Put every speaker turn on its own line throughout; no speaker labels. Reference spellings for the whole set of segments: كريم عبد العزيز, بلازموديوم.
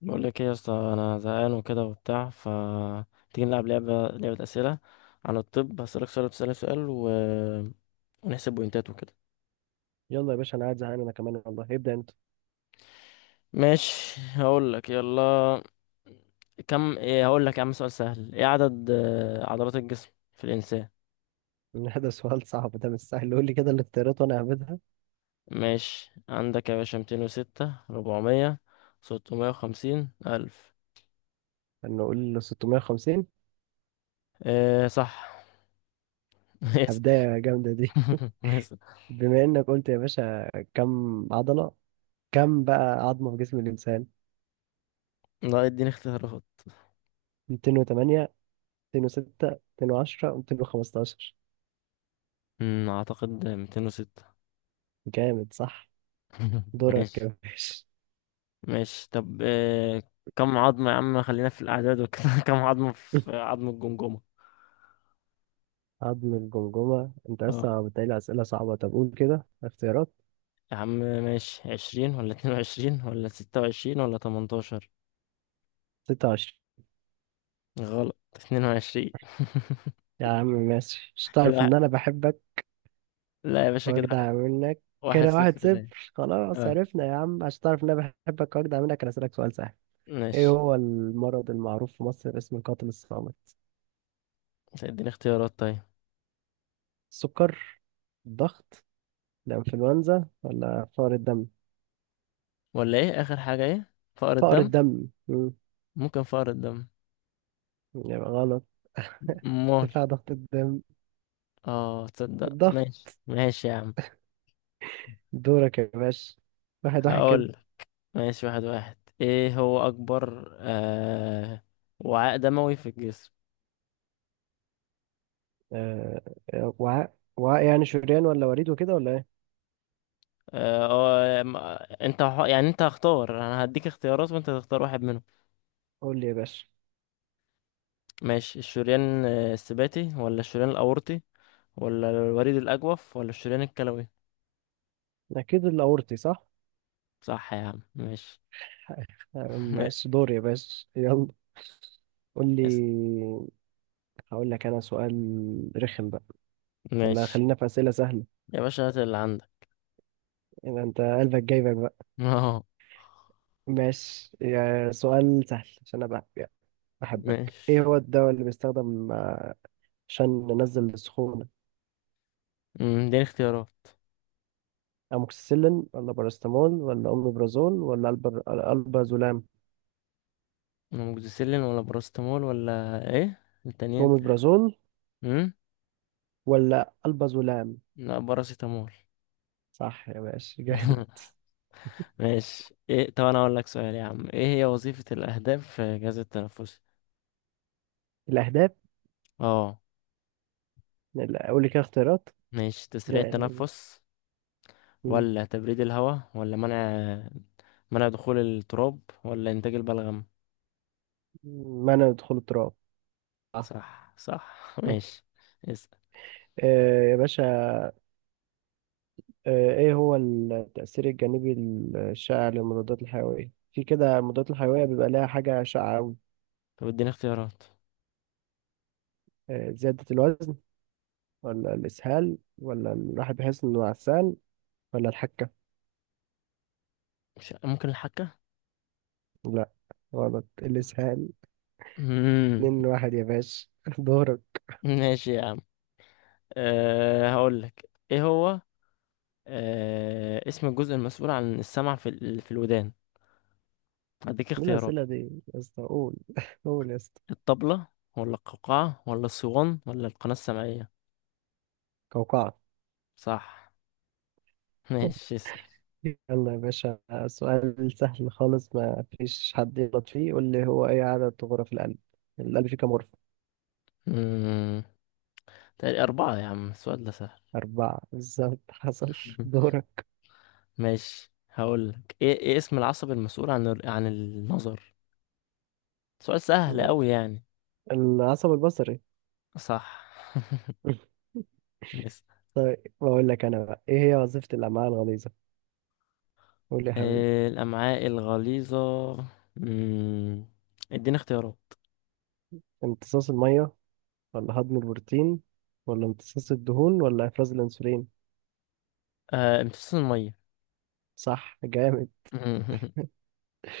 بقول لك ايه يا اسطى، انا زهقان وكده وبتاع ف تيجي نلعب لعبه اسئله عن الطب. هسألك سؤال وتسألني سؤال ونحسب بوينتات وكده.
يلا يا باشا، انا قاعد زهقان، انا كمان والله. ابدا انت
ماشي، هقول لك، يلا. كم؟ ايه؟ هقول لك يا عم، سؤال سهل: ايه عدد عضلات الجسم في الانسان؟
إن ده سؤال صعب، ده مش سهل. قول لي كده الاختيارات وانا هبدها.
ماشي، عندك يا باشا 206، 400 650 1000
انه قول 650.
ايه صح. اسأل.
هبدايه جامده دي
اسأل.
بما انك قلت يا باشا كم عضله، كم بقى عظمه في جسم الانسان؟
لا، اديني اختيارات.
208، 206، 210، 215.
اعتقد 206.
جامد صح. دورك
ماشي
يا باشا
ماشي. طب كم عظمة يا عم، خلينا في الأعداد وكده. كم عظمة في عظم الجمجمة؟
عظم الجمجمه؟ انت
اه،
لسه بتقلي اسئله صعبه. طب قول كده اختيارات.
يا عم ماشي: 20 ولا 22 ولا 26 ولا 18؟
26.
غلط، 22.
يا عم ماشي، مش
كده
تعرف ان انا بحبك
لا يا باشا، كده واحد.
واجدع منك؟
واحد
كده واحد
صفر ليه.
صفر. خلاص
اه،
عرفنا يا عم، عشان تعرف ان انا بحبك واجدع منك، انا اسالك سؤال سهل. ايه
ماشي،
هو المرض المعروف في مصر باسم القاتل الصامت؟
اديني اختيارات طيب.
السكر، الضغط، الانفلونزا، ولا فقر الدم؟
ولا ايه آخر حاجة؟ ايه، فقر
فقر
الدم؟
الدم.
ممكن فقر الدم.
يبقى غلط.
مول.
ارتفاع ضغط الدم،
اه تصدق،
الضغط.
ماشي ماشي يا عم.
دورك يا باشا. واحد واحد كده.
هقول. ماشي، 1-1. ايه هو اكبر وعاء دموي في الجسم؟
آه وعاء يعني شريان ولا وريد وكده ولا ايه؟
اه، انت يعني انت هختار، انا هديك اختيارات وانت تختار واحد منهم.
قول لي يا باشا.
ماشي، الشريان السباتي ولا الشريان الاورطي ولا الوريد الاجوف ولا الشريان الكلوي؟
اكيد الاورطي، صح؟
صح يا عم، ماشي. يس
ماشي دور يا باشا يلا. قول
يس.
لي. هقول لك انا سؤال رخم بقى، ولا
ماشي
خلينا في اسئله سهله؟
يا باشا، هات اللي عندك.
يعني انت قلبك جايبك بقى.
اه،
ماشي، يا سؤال سهل عشان انا بح- بحبك. ايه
ماشي.
هو الدواء اللي بيستخدم عشان ننزل السخونه؟
اديني اختيارات:
اموكسيسيلين، ولا باراستامول، ولا اوميبرازول، ولا البازولام؟
اموكسيسيلين ولا باراستامول ولا ايه التانيين؟
اوميبرازول
امم
ولا البازولام.
لا، باراسيتامول.
صح يا باشا، جامد.
ماشي ايه. طب انا اقول لك سؤال يا عم: ايه هي وظيفة الاهداف في الجهاز التنفسي؟
الاهداف.
اه،
لا، قول لي كده اختيارات.
ماشي: تسريع التنفس
لا.
ولا تبريد الهواء ولا منع دخول التراب ولا انتاج البلغم؟
منع دخول التراب. آه.
صح صح. ماشي، اسأل.
يا باشا، ايه هو التأثير الجانبي الشائع للمضادات الحيوية؟ في كده، المضادات الحيوية بيبقى لها حاجة شائعة أوي.
طب اديني اختيارات.
زيادة الوزن، ولا الإسهال، ولا الواحد بيحس إنه عسان، ولا الحكة؟
مش ممكن الحكة.
لا غلط، الإسهال.
مم.
اتنين واحد يا باشا دورك.
ماشي يا عم. هقول لك ايه هو، اسم الجزء المسؤول عن السمع في في الودان؟ هديك
ايه
اختيارات:
الأسئلة دي يا اسطى؟ قول قول يا اسطى.
الطبلة ولا القوقعة ولا الصوان ولا القناة السمعية؟
قوقعة.
صح. ماشي، اسأل.
يلا يا باشا، سؤال سهل خالص ما فيش حد يغلط فيه. قول لي، هو ايه عدد غرف القلب؟ القلب فيه كام غرفة؟
مم. تقريبا 4 يا عم، السؤال ده سهل.
أربعة بالظبط حصل. دورك.
ماشي. هقولك ايه اسم العصب المسؤول عن عن النظر؟ سؤال سهل أوي يعني.
العصب البصري
صح. اسأل.
طيب بقول لك أنا بقى، ايه هي وظيفة الأمعاء الغليظة؟ قول لي يا حبيبي.
إيه الأمعاء الغليظة. مم. اديني اختيارات.
امتصاص المية، ولا هضم البروتين، ولا امتصاص الدهون، ولا إفراز الأنسولين؟
آه، امتصاص المية.
صح جامد.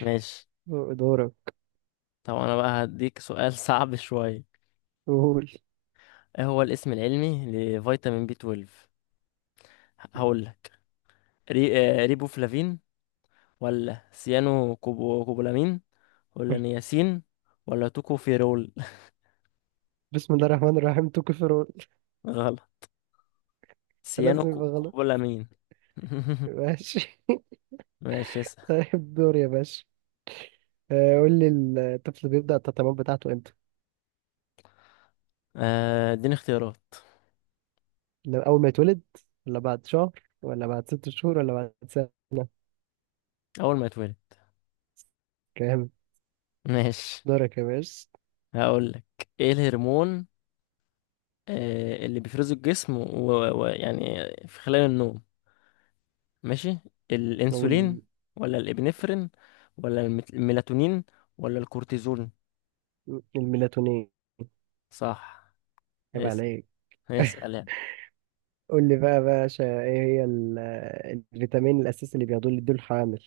ماشي.
دورك.
طب أنا بقى هديك سؤال، صعب شوية.
قول
ايه هو الاسم العلمي لفيتامين بي 12؟ هقول لك ري... ريبوفلافين ولا سيانو كوبولامين ولا نياسين ولا توكوفيرول؟
بسم الله الرحمن الرحيم، تو كفر.
غلط. سيانو
لازم يبقى غلط.
كوبولامين.
ماشي
ماشي، اسأل.
طيب دور يا باشا. قول لي، الطفل بيبدأ التطعيمات بتاعته امتى؟
اديني اختيارات.
أول ما يتولد، ولا بعد شهر، ولا بعد ست شهور، ولا بعد سنة؟
اول ما يتولد.
كام؟
ماشي،
دورك يا باشا.
هقول لك. ايه الهرمون اللي بيفرزه الجسم ويعني يعني في خلال النوم. ماشي: الانسولين
أقول.
ولا الابنفرين ولا الميلاتونين ولا الكورتيزون؟
الميلاتونين.
صح.
عيب
اسأل.
عليك.
اسأل.
قول لي بقى يا باشا، إيه هي الفيتامين الأساسي اللي بياخدوه اللي يدوه الحامل؟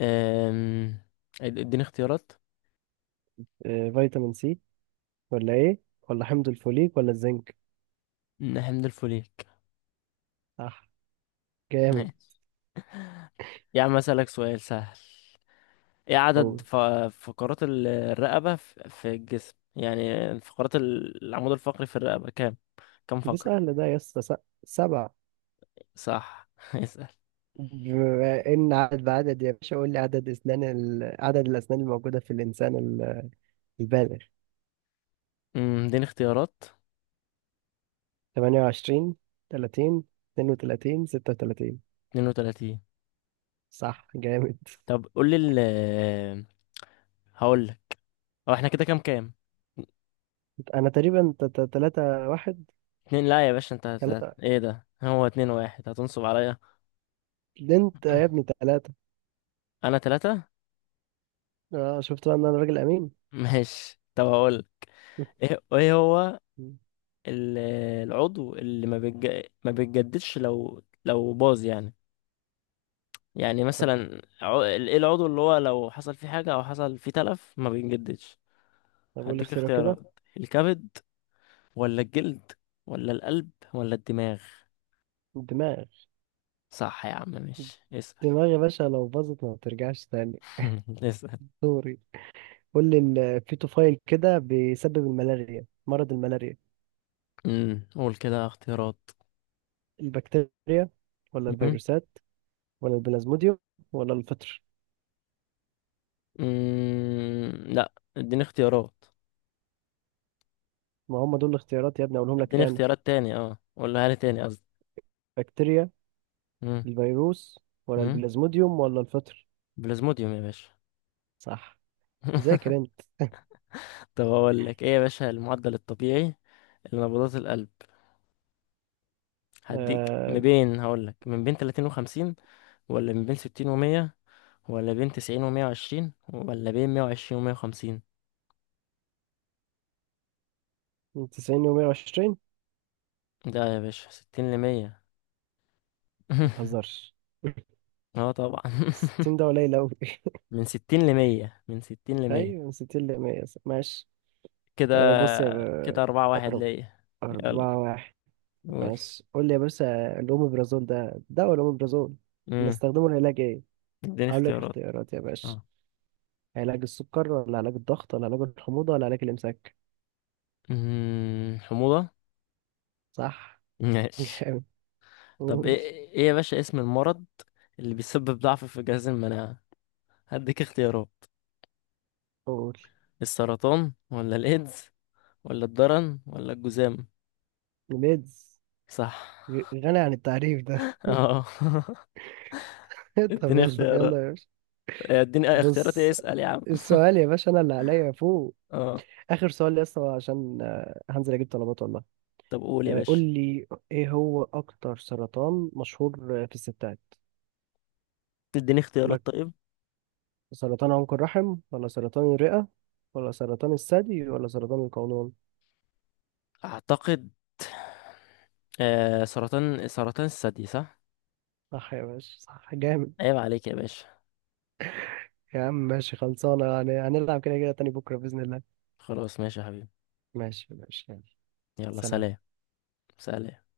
أم، اديني اختيارات.
فيتامين سي، ولا إيه؟ ولا حمض الفوليك، ولا الزنك؟
حمض الفوليك.
صح جامد.
ماشي يا عم، اسألك سؤال سهل: ايه عدد
قول.
فقرات الرقبة في الجسم، يعني فقرات العمود الفقري في الرقبة، كام
دي
فقرة؟
سهلة ده يا اسطى. سبع.
صح. اسأل.
بما ان عدد بعدد يا باشا، قول لي عدد الاسنان الموجوده في الانسان البالغ.
م، اديني اختيارات.
28، 30، 32، 36.
32.
صح جامد.
طب قول لي هقول لك، هو احنا كده كام كام؟
انا تقريبا 3 واحد.
اتنين. لا يا باشا، انت
3.
ايه ده، هو 2-1؟ هتنصب عليا.
انت يا ابني 3.
انا 3.
اه شفت بقى ان انا راجل امين
ماشي، طب هقول ايه هو ال- العضو اللي ما بيتجددش لو باظ يعني؟ يعني
طب
مثلا ايه العضو اللي هو لو حصل فيه حاجة او حصل فيه تلف ما بيتجددش؟
طب قول لي
هديك
اختيارات كده.
اختيارات: الكبد ولا الجلد ولا القلب ولا الدماغ؟
الدماغ.
صح يا عم، ماشي، اسأل.
الدماغ يا باشا لو باظت ما بترجعش تاني.
اسأل.
سوري. قول لي. الفيتوفايل كده بيسبب الملاريا، مرض الملاريا.
قول كده اختيارات.
البكتيريا، ولا
امم
الفيروسات، ولا البلازموديوم، ولا الفطر؟
لا، اديني اختيارات.
ما هم دول الاختيارات يا ابني، اقولهم لك
اديني
تاني.
اختيارات تاني، اه، قولها لي تاني قصدي.
بكتيريا،
امم
الفيروس، ولا
أمم.
البلازموديوم، ولا الفطر؟
بلازموديوم يا باشا.
صح. ذاكر انت.
طب اقول لك ايه يا باشا، المعدل الطبيعي لنبضات القلب هديك
آه...
ما بين. هقول لك: من بين 30 و50 ولا من بين 60 و100 ولا بين 90 و120 ولا بين 120 و150؟
90 و 120.
ده يا باشا 60 ل 100.
ما تهزرش،
اه طبعا.
60 ده قليل أوي
من 60 ل 100، من 60 ل 100.
أيوة من 60 ل 100 ماشي.
كده
آه بص يا
كده 4-1
أرب-
ليا.
أربعة
يلا
واحد.
قول.
ماشي قول لي يا باشا، الأوميبرازول ده، ولا أوميبرازول،
امم
بنستخدمه لعلاج إيه؟
اديني
هقول لك
اختيارات.
اختيارات يا باشا.
اه.
علاج السكر، ولا علاج الضغط، ولا علاج الحموضة، ولا علاج الإمساك؟
حموضة.
صح
ماشي.
جامد.
طب ايه
قول
ايه يا باشا اسم المرض اللي بيسبب ضعف في جهاز المناعة؟ هديك اختيارات:
قول.
السرطان ولا الايدز ولا الضرن ولا الجذام؟
ميدز.
صح.
غني عن التعريف ده
اه.
طب
اديني
يلا
اختيارات.
يلا يا باشا.
اديني اختيارات ايه.
بص،
اسأل يا عم.
السؤال يا باشا انا اللي عليا فوق.
اه.
اخر سؤال يا اسطى، عشان هنزل اجيب طلبات والله.
طب قول يا
قول
باشا،
لي، ايه هو اكتر سرطان مشهور في الستات؟
تديني
يقول
اختيارات
لك،
طيب.
سرطان عنق الرحم، ولا سرطان الرئة، ولا سرطان الثدي، ولا سرطان القولون؟
اعتقد سرطان الثدي، صح.
صح يا باشا، صح جامد.
عيب عليك يا باشا.
يا عم ماشي خلصانة يعني. هنلعب كده كده تاني بكرة بإذن الله.
خلاص ماشي يا حبيبي.
ماشي ماشي يلا.
يلا
سلام.
سلام. سلام.